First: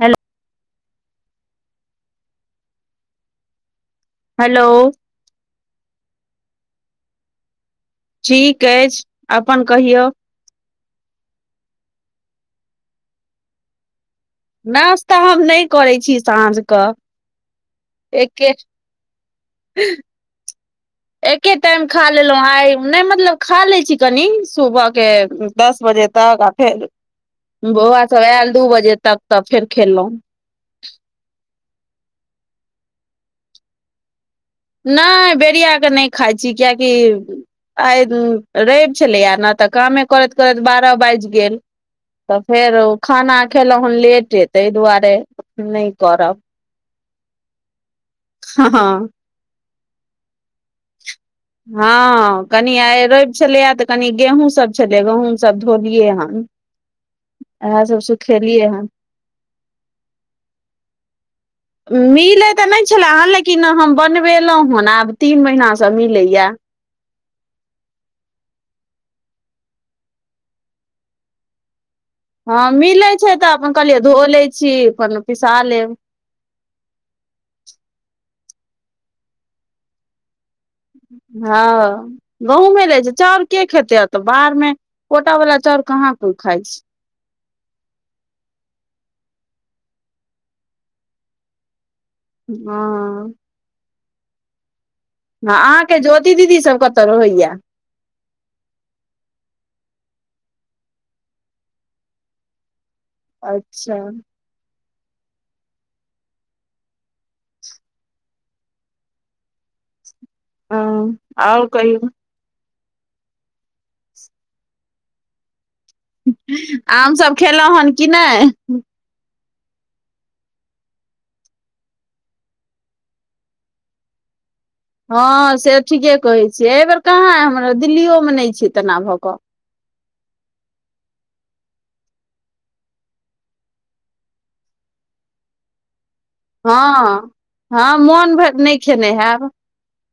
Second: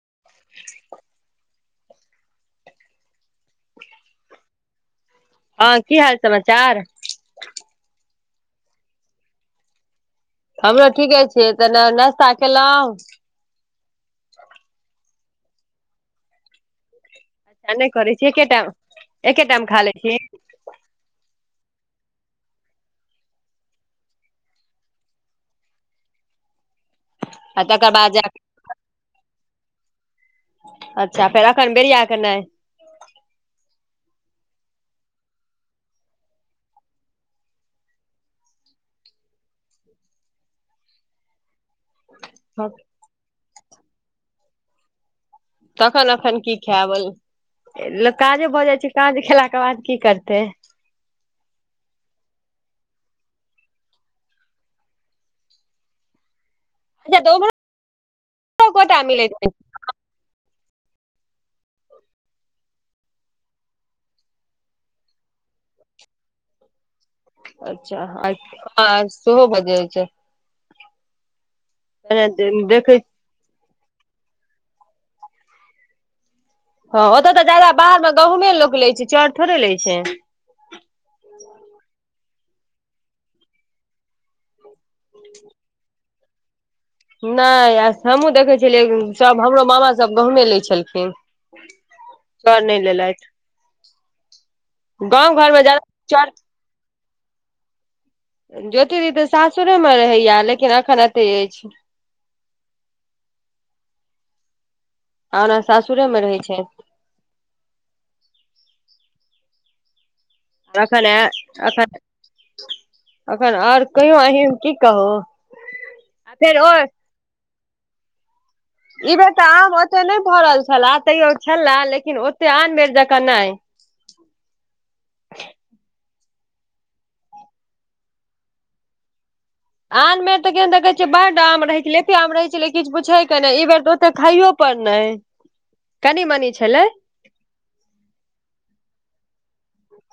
hello [inaudible] hello हँ की हाल समाचार ठीक अछि अपन कहियौ हमरो ठीके छै तऽ नाश्ता केलहुँं नश्ता हम नहि करै छी साँझक अच्छा नहि करै छी एके टाइम एके टाइम खा लै छी एके टाइम खा लेलहुँ आइ नहि मतलब खा लैत छी कनि सुबहके दस बजे तक आ फेर आ तकर बौआ बाद सब जा आयल दू बजे तक तऽ फेर खेलहुँ अच्छा फेर रखन बेरीया के नै नहि बेरिया क नहि खाइ छी कियेकि आइ रवि छलैया ने तऽ कामे करैत करैत बारह बाजि गेल तऽ फेर खाना खेलहुँ हेन लेटे ताहि दुआरे नहि तखन अखन करब की खायब काजे भऽ जाइ हँ छै काज खेला के बाद की करतै [inaudible] हँ कनि आइ रवि छलैए तऽ कनी गेहूँसभ छलै गहुँम सभ धोलियै हेन अच्छा तऽ उम्हरो इएह सभ सुखेलियै हन गोटा मिलैत छै मिलैत तऽ नहि छलए हन लेकिन हम बनबेलहुँ हेन आब तीन महीनासँ मिलैए अच्छा सो [unintelligible] बाजे हो छै छै हँ देखै मिलै छै तऽ अपन कहलियै धो लै छी अपन पिसा लेब हाँ ओतय तऽ ज्यादा बाहर मे गहुँमे लोक लै छै चाउर थोड़े लै छै हाँ गहुँमे लै छै चाउर के खेतै अतऽ बाहर मे कोटा वाला चाउर कहाँ कोइ खाय छै नहि आ हमहुँ देखै छलियै सब हमरो मामा सब गहुँमे लै छलखिन चाउर नहि लेलथि हँ गाँव घरमे अहाँ के जादा ज्योति दीदी सब कत रहैया ज्योति दीदी तऽ सासुरे मे रहैया लेकिन एखन एते अछि अच्छा और ओ सासुरे मे रहै छैथ हँ अखन ये आओर अखन कहियौ अखन आओर कहियो अहीम की कहू आ फेर ओ आम सभ खेलहुँ हन कि नहि ई बेर तऽ आम ओते नहि फरल छले तैयो छले लेकिन ओते आन बेर जकाँ नेय हाँ से ठीके कहै छियै एहि बेेर कहाँ हमरा दिल्ली यो मे नहि छै तेना भऽ कऽ आन बेर तऽ देखय छिए आम मे तऽ केहन देखै छियै बड्ड आम रहै छै एते आम रहै छलै किछ पुछेके नहि ई बेर तऽ ओते खइयो पर नहि कनि मनी छै हँ हँ मोन भरि नहि खेने हैब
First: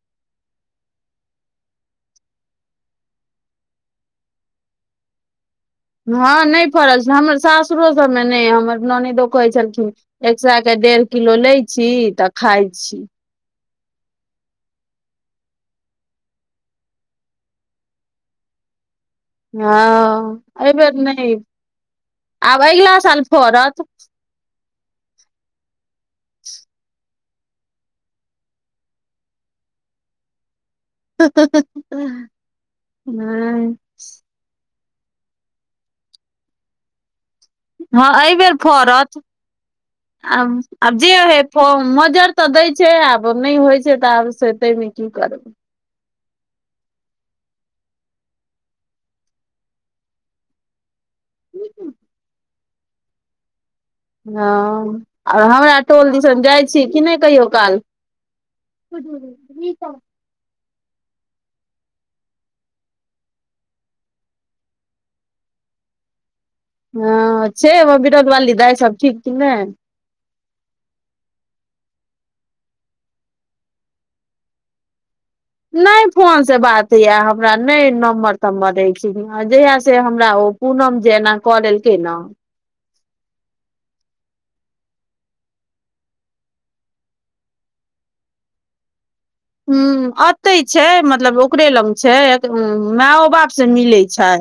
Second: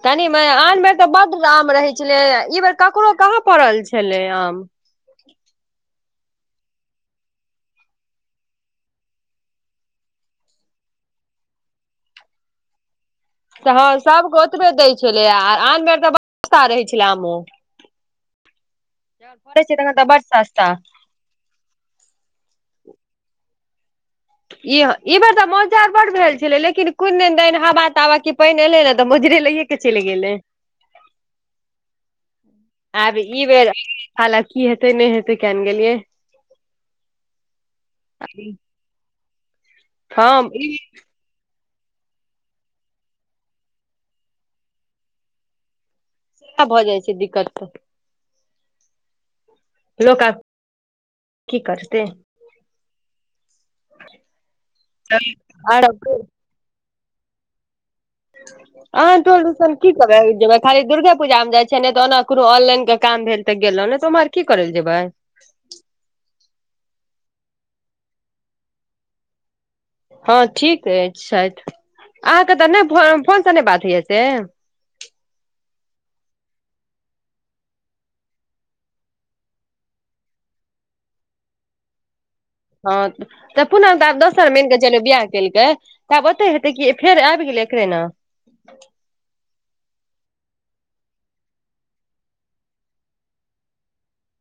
तनी मे आन बेर तऽ बड्ड आम रहै छलै ई बेर ककरो कहाँ पड़ल छलै आम हँ नहि फड़ल हमर सासुरो सबमे नहि हमर ननैदो कहै छलखिन एक सै के डेढ़ किलो लै छी तऽ खाय छी तऽ हँ सभ के ओतबे दै छेलै आनबेर तऽ ब [unintelligible] रहै छलै आमो [inaudible] फड़ै छै तखन तऽ बड हाँ सस्ता एहिबेर नहि आब अगिला साल फड़त ईह ई बेर तऽ मोजा बड्ड भेल छले लेकिन कऽ हवा तावा के पान एले ने तऽ मोजरे लऽ चलि गेलै आब ई बेर हँ हाला की हेतै नहि हेतै कियाने गेलियै हाँ एहिबेर फड़त हँ आब ई आब जे होेय फ मज्जर तऽ दै छै आब नहि होइ छै तऽ आब से ताहि मे की करबै भऽ जाइ छै दिक्कत तऽ लोक आब की करतै हँ आ हमरा आर टोल दिसन जाइ छी कि नै कहियो काल आ हां टोल दीसन की करै ले जेबै खाली दुर्गे पूजा मे जाइ छियै नै तऽ ओना कोनो ऑनलाइन के काम भेल तऽ गेलहु ने तऽ उम्हर की कर लए जेबै हाँ छै हमर विरौल वाली दाइ सब ठीक कि नै हाँ ठीक अछि चैल अहाँ के तऽ नै फोन सँ नै बात होइय से नै फोन सँ बात यए हमरा नै नम्बर तम्बर रहैछि जहिया सँ हमरा ओ पूनम जे एना कऽ लेलकै न हँ तऽ पुनम तऽ आब दोसर मन कऽ चल बियाह केल कै तब ओते हेतै कि फेर आबि गेलै एकरे ने हूं अतै छै मतलब ओकरे लग छै मैयो बाप से मिलै छै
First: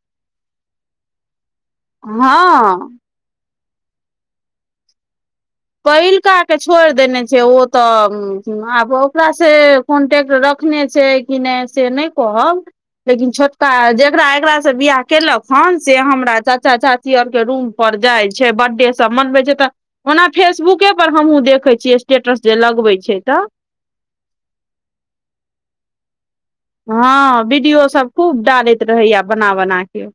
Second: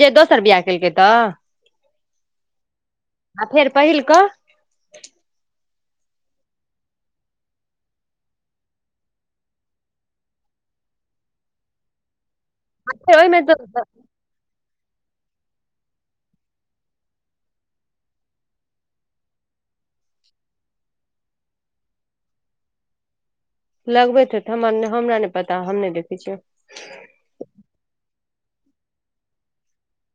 जे दोसर बियाह केलकै तऽ हँ आ फेर पहिलकऽ पहिलका के छोड़ि देने छै ओ तऽ आब ओकासे कॉन्टेक्ट रखने छै कि नै से नै कहब आ फेर लेकिन ओहिमे तऽ छोटका एकरा एकरा से बियाह केलक हन से हमरा चाचा चाची आउर के रूम पर जाय छै बर्डे सब मनबै छै तऽ ओना फेसबुके पर हमहुॅं देखै छियै स्टेटस जे लगबै छै तऽ लगबैत हेतै हमर हमरा नै पता हम नै देखै छियै हाँ वीडियो सब खूब डालैत रहैया बना बना के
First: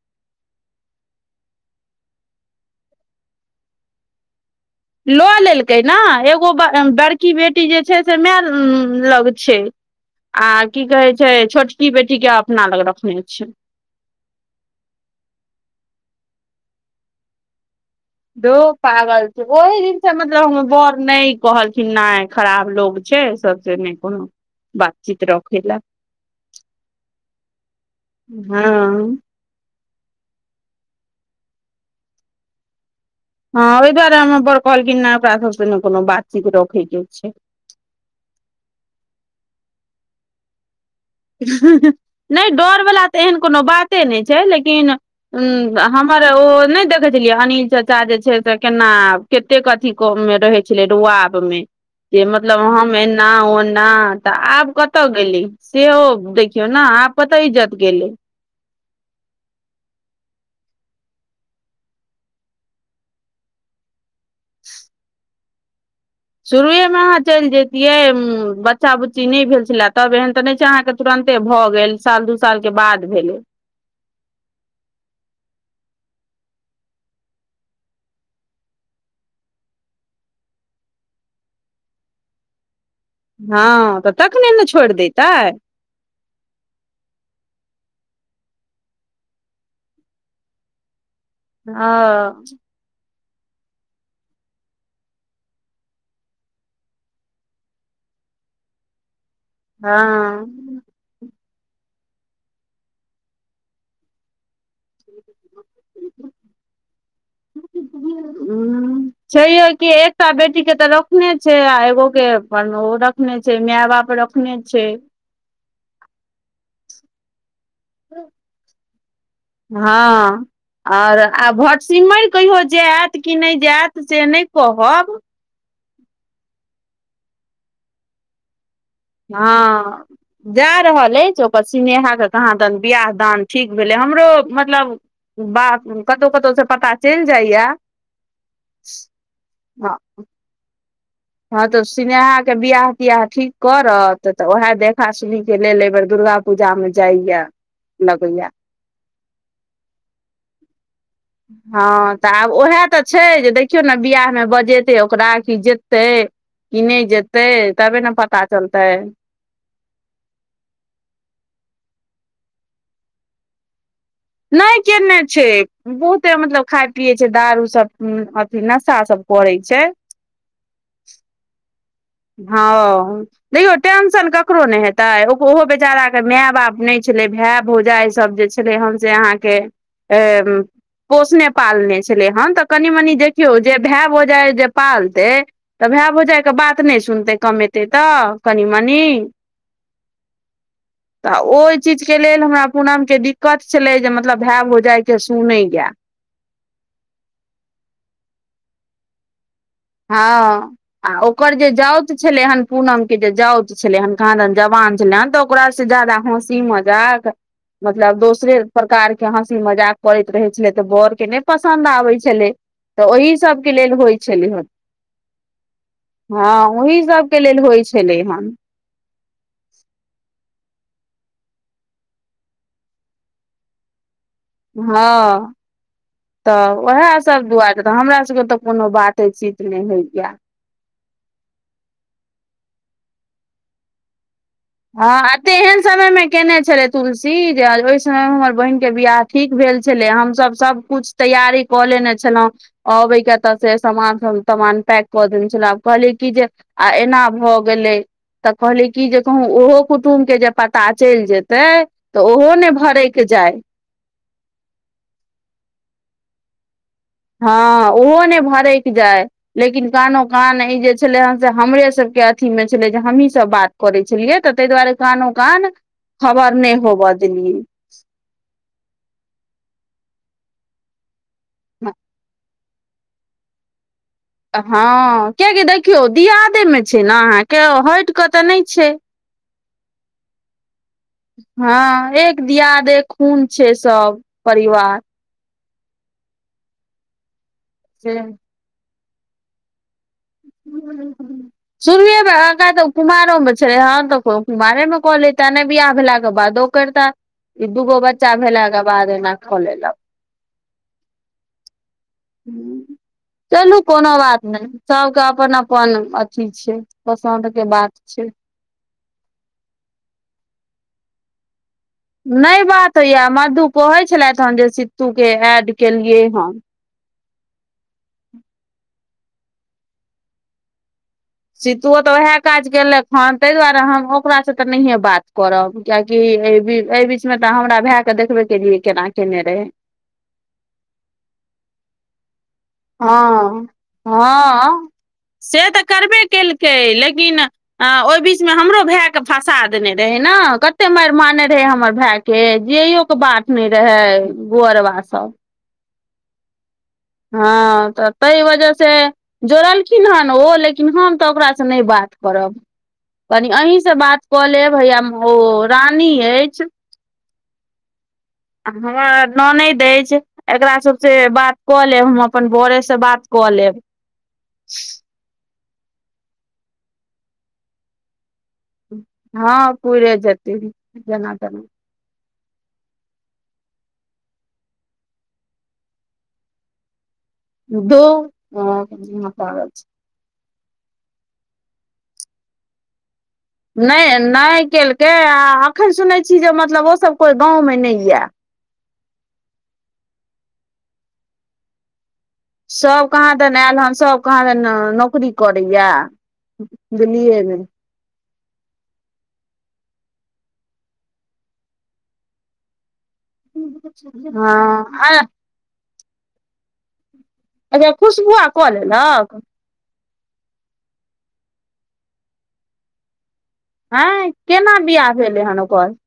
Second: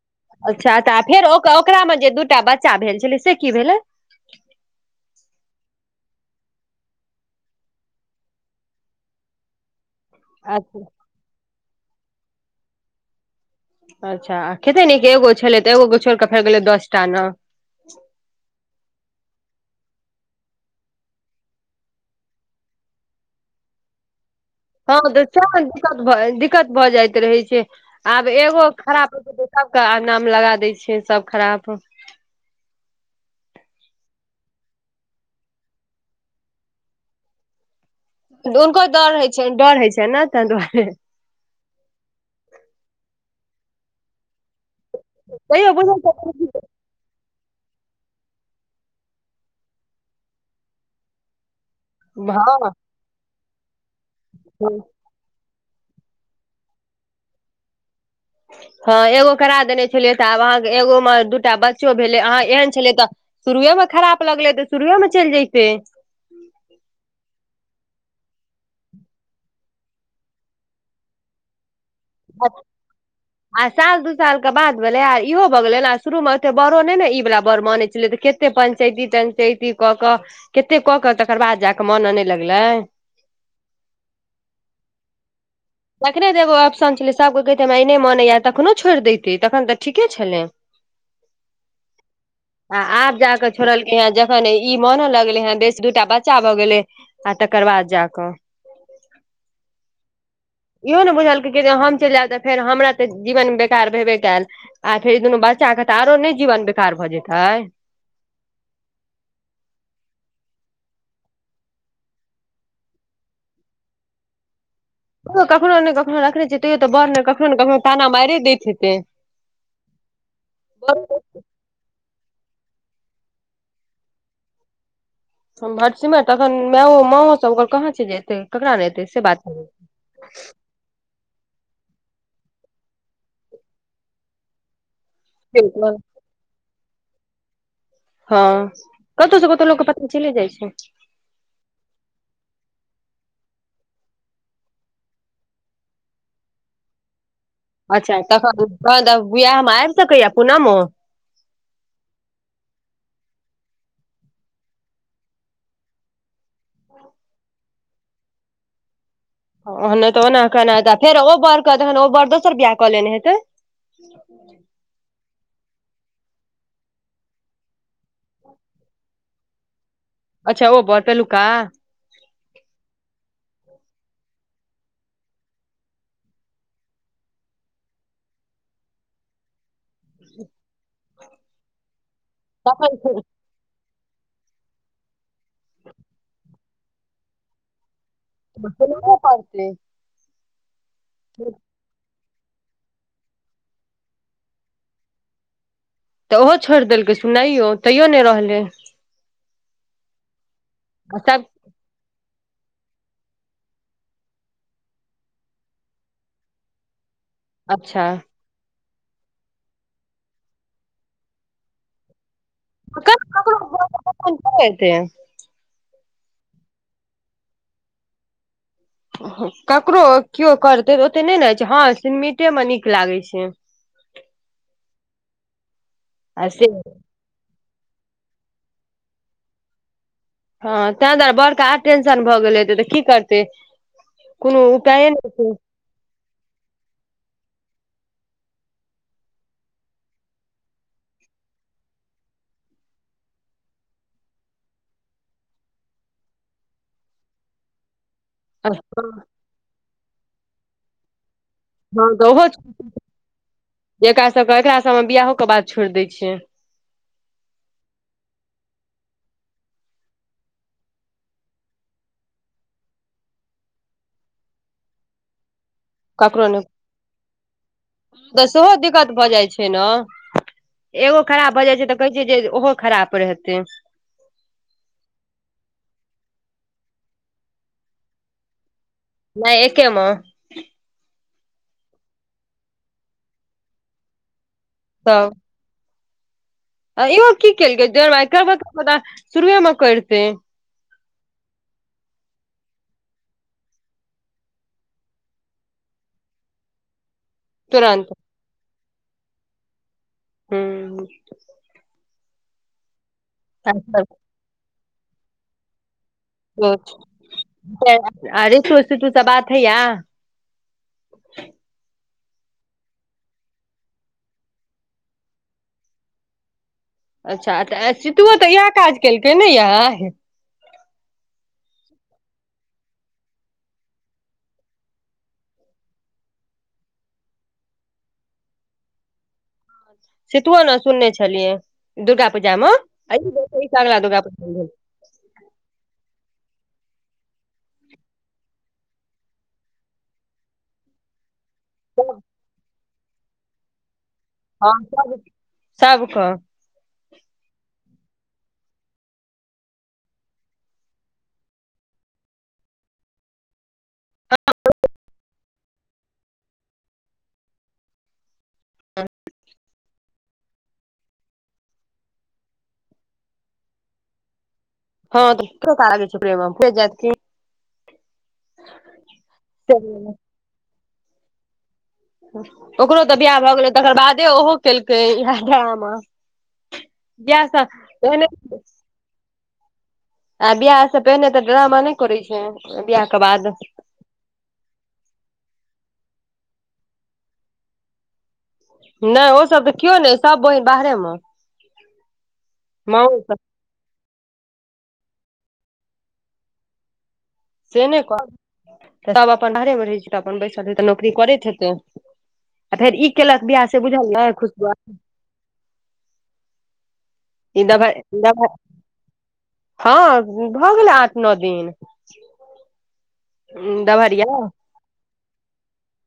अच्छा तऽ फेर ओकरा मे जे दूटा बच्चा भेल छलै से की भेलै लऽ लेलकै न एगो बड़ बड़की बेटी जे छै से मैय लग छै आ अच्छा की कहै छै छोटकी बेटी के अपना लग रखने छिय अच्छा खेते नऽ एगो छलै तऽ एोगो छोड़िकऽ फेर गेलै दस टा न धौ पागल छै ओहि दिनसँ मतलब हम बर नै कहलखिन नै खराब लोग छै सब से नै कोनो हँ बातचीत तऽ सब रखे ने लए दिक्कत दिक्कत भऽ जाइत रहे छै आब एगो खराब हँ सब के क नाम लगा दै छे सब खराब हँ ओहि दुआरे हम बर कहलखिन नै ओकरा सबसँ ने कोनो बातचीत रखैके छै हुनको दर डर होइ छै डर होइ छै ने ताहि दुआरे हं नै डर वाला तऽ एहन कोनो बाते नै छै लेकिन हूं तैयो बुझै हमर ओ नै देख कहै छलियै अनिल चाचा जे छै से केना कतेक अथी मे रहै छलै रुआब मे के मतलब हँ हम एना ओना तऽ आब कतय गेलै सेहो देखियौ न आ कतऽ इज्जत गेलै हँ एगो करा देने छलियै तऽ आब अहाँके एगो मे दूटा बच्चो भेलै अहाँ एहन छलै तऽ शुरुएमे खराप लगलै तऽ शुरुएमे चलि जैतै शुरुएमे अहाँ चलि जैतियै बच्चा बुच्ची नै भेल छलए त एहन तऽ नै छै अहाँके तुरंते भऽ गेल साल दू साल के बाद भेलै आ साल दू साल के बाद भेले आ इहो भऽ गेलै आ शुरू मे ओते बड़ो नै ने ई वालला बड़ मानैत छलै तऽ खे कते पंचैती तंचैती कऽ क केते क के तकर बाद जा कऽ मान्न नै लगले हँ तऽ तखने न छोड़ि देैतै तखने जेऽ एगो ऑप्शन छलै सभके कहितै हमरा ई नै मनेया तखनो छोड़ि देैतै तखन तऽ ठीके छलै आ ओ आ आब जाकऽ छोड़लकै ह़ं जखन ई मोनो लगलै हेँ बेस दू टा बच्चा भऽ गेलै आ तकर बाद जा कऽ हँ इहो ने बुझलकै कि हम चलि जायब तऽ फेर हमरा तऽ जीवन बेकार भेबे कयल आ फेर ई दुनू बच्चा के तऽ आरो नै जीवन बेकार भऽ जेतै हुं छै यौ कि एकटा बेटी के तऽ रखने छै आ एगो के अपन ओ रख नै छै मैय बाप रखने छै कखनो ने कखनो रखने छै तैयो तऽ बर ने कखनो कखनो ताना मारि दैत हेतै हाँ आ आर आ भटसिमैर कहियो जायत कि नै जायत से नै कहब भटसिमे तखन मैओ मांओ सब ओकर कहाँ छै एतै केकरा ले एते हा जा रहल अछि ओ पर स्नेहा के कहाँ दन बियाह दान ठीक भेलै हमरो मतलब बात कतौ कतौ से पता चलि जाइया हँ कतौ स कतौ लोक क हँ पता चलि जाइ छै हँ तऽ स्नेहा के बियाह तियाह ठीक करत तऽ उएह देखा सुनी के लेल एहिबेर दुर्गा पूजा मे जाइया अच्छा लगैया तखन तन तऽ बियाह में आबि सकैया पुनमो हँ तऽ आब उएह तऽ छै जे देखियौ ने बिआह मे बजेतै ओकरा कि जे तै कि नै जेतै तबे न पता चलतै ओहने तऽ ओना कहना हेतै फेर ओ बर कन ओ बर दोसर बियाह कऽ लेने हेतै नै केने छै बहुते मतलब खाय पियए छै दारू सब अथी नशा सब करै छै अच्छा ओ बर पलुका हँ देखौ टेंशन ककरो ने हेतै ओहो बेचारा के माय बाप नै छलै भाय भौजा सब जे छलै हम से अहाँ के अ्म पोसने पालने छै चेलैहन कनि तखन मनि फेर देखियौ जे भाय भौजाई जे पालतै त भाय भौजाई के बात त नै सुनतै कमेतै तऽ कनि मनि बतेलबो पड़तै तऽ ओहि चीजके लेल हमरा पूनम के दिक्कत छलै जे मतलब भाय भौजाइके सुनैया तऽ ओहो छोड़ि देलकै सुमनैयो तैयो नै रहलै हँ आ ओकर जे जाउत छलै हन पूनम के जे जाउत छलै हन कहाँ दन जवान छलै हन तऽ ओकरा से जादा हँसी मजाक अच्छा मतलब दोसरे प्रकार के हँसी मजाक करैत रहै छलै तऽ बड़ के नै पसन्द आबै छेलै तऽ ओही सभ के लेल होइ छलै हन हँ ओहि सबके लेल होइ छलै हन ककरो केओ करतै तऽ ओते नै ने होइ छै हँ सिमिटे मे नीक लागै छै हँ से तऽ उएह सब दुआ देत हमरा सबके तऽ कोनो बाते चीत नै होइया हँ ताहि दुआरे बड़के आर टेंशन भऽ गेल हेतै तऽ की करतै कोनो हँ उपाये नहि आ छै तेहेन समय मे केने छलै तुलसी जे आई ओहि समय मे हमर बहिन के बियाह ठीक भेल छलै हमसब सब कुछ तैयारी कऽ लेने छलहुँ अबै के तऽ से समान तमान पैक कऽ देने छलाह आब कहलियै कि जे आ एना भऽ गेलै तऽ कहलियै की जे कहूँ ओहो कुटुमके जे पता चलि जेतै तै तऽ ओहो ने भरइक जाय एकरा सबके एकरा सबमे बियाहो के बाद छोड़ि दै छियै हँ ओहो ने भरकि जाय लेकिन कानो कान ई जे छलै हन से हमरे सभके अथीमे छलै जे हमहीं सभ बात करै छलियै तऽ तग दुआरे कानो कान खबर नइ होबऽ देलियै गैऽ सेहो दिक्कत भऽ जाइ छै ने एगो खराब भऽ जाइ छै तऽ कहै छैै जे ओहो खराब रहतै अब हँ कियाकि देखियौ दियादेमे छै ने अहाँके हटि कऽ तऽ नइ छै नहि एके में हँ एक दियाद एक खून छै सब परिवार तऽ आ इहो कि केलकै जे रे से माइ करब के रहौ त शुरुए म करतै [unintelligible] शुरुए में एकरा तऽ कुमारों मे छलै हन तऽ ओ कुमारे मे कऽ लैता नै बियाह भेलाके बादो कैरते दूगो तुरन्त बच्चा भेलाके बाद एना कऽ लेलक हँ चलू कोनो बात नहि सबके अपन अपन ठीक छै पसन्द के बात छै सित्तू से बात होइय नै बात होइया मधु कहै छलथि हे जे सित्तू के एड केलियै हम अच्छा तऽ आ सितुओ तऽ इएह काज केलकै नै यए सीतुओ तऽ ओएह काज केलक हन ताहि दुआरे हम ओकरा से तऽ नहिये बात करब कियाकि एहि बी एहि बीच मे तऽ हमरा भाए के देखबे केलियै केना केने रहैय सितुओ नले सुनने छेलियै दुर्गा पूजा में हँ हँ से तऽ करबे केलकै लेकिन ह ओइ बीच मे हमरो भाय के फंसा देने रहै न कते मारि मारने से हमर भाय के जिययौ के बात नहि रहै हँ सब सब क हँ तऽ ताहि वजह से जोड़लखिन हन ने ओ लेकिन हम तऽ ओकरासँ नहि बात करब कनी अहीं से बात कऽ लेब हैया ओ रानी अछि हमरा ननेद अछि एकरा सबसे बात कऽ लेब हम अपन बरे से बात कऽ लेब हँा प्रेम [unintelligible] हँ पूइरे जेतै जेना तेना ओकरो तऽ बियाह भऽ गेलै तेकर बादे ओहो केलकै इहे ड्रामा गस त [unintelligible] धुनों पागल छै आ बियाह से पहिने तऽ ड्रामा नहि करै छै बियाह क बाद नहि नहि केलकै आ अखन सुनै छी जे मतलब ओ सब कोई गाँव में नहि यए नइ ओ सब तऽ केओ नइ सब बहिन बाहरे मे सब कहाँ दन आयल हन सब कहांदन नौकरी करैये दिल्लीेए में से नइ करब तब अपन बाहरे मे रहै छै तऽ अपन बैसल हेै तऽ नौकरी करैत हेतै आ फेर ई केलक बियाह से बुझलियै खुशबुआ हँ ई अच्छा दबाइ खुशबुआ दबाई कऽ लेलक हॅं भऽ गेलै आठ नो दिन दभरिया आंई केना बियाह भेलै हन ओकर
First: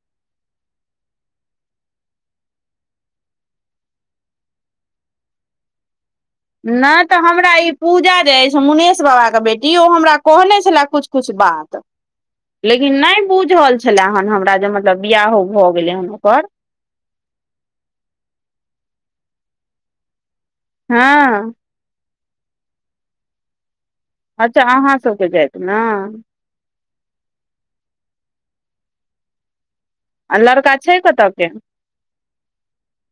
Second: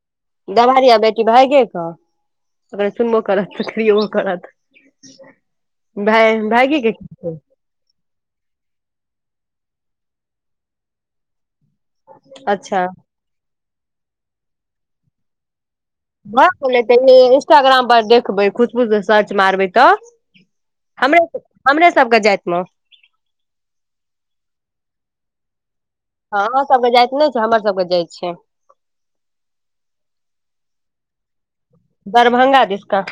दवारिया बेटी भाइगे क अखन सुनबो करत त गरियेबो करत भाय भायगे न त् तऽ के हमरा ई पूजा जे अछि मुनेश बाबा के बेटी ओ हमरा कहने छलै कुछ कुछ बात अच्छा लेकिन नै बुझल छलै हन हमरा जे मतलब बियाहो भऽ गेलै हन ओकर भक लेतै ए इंस्टाग्राम पर देखबै खुशबु से सर्च मारबै तऽ हमरे हँ हमरे सबके जातिमे अच्छा अहाँ सबके जाइत मे अहाँ सबके जाइत नै छै हमर सबके जाइत छै आ लड़का छै कतऽ के दरभंगा दिसका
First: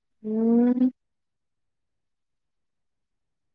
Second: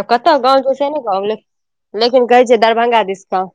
आब कतहु गाँव छै हूँ से ने गाँव लेकिन कहै छै दरभंगा दिस गाँव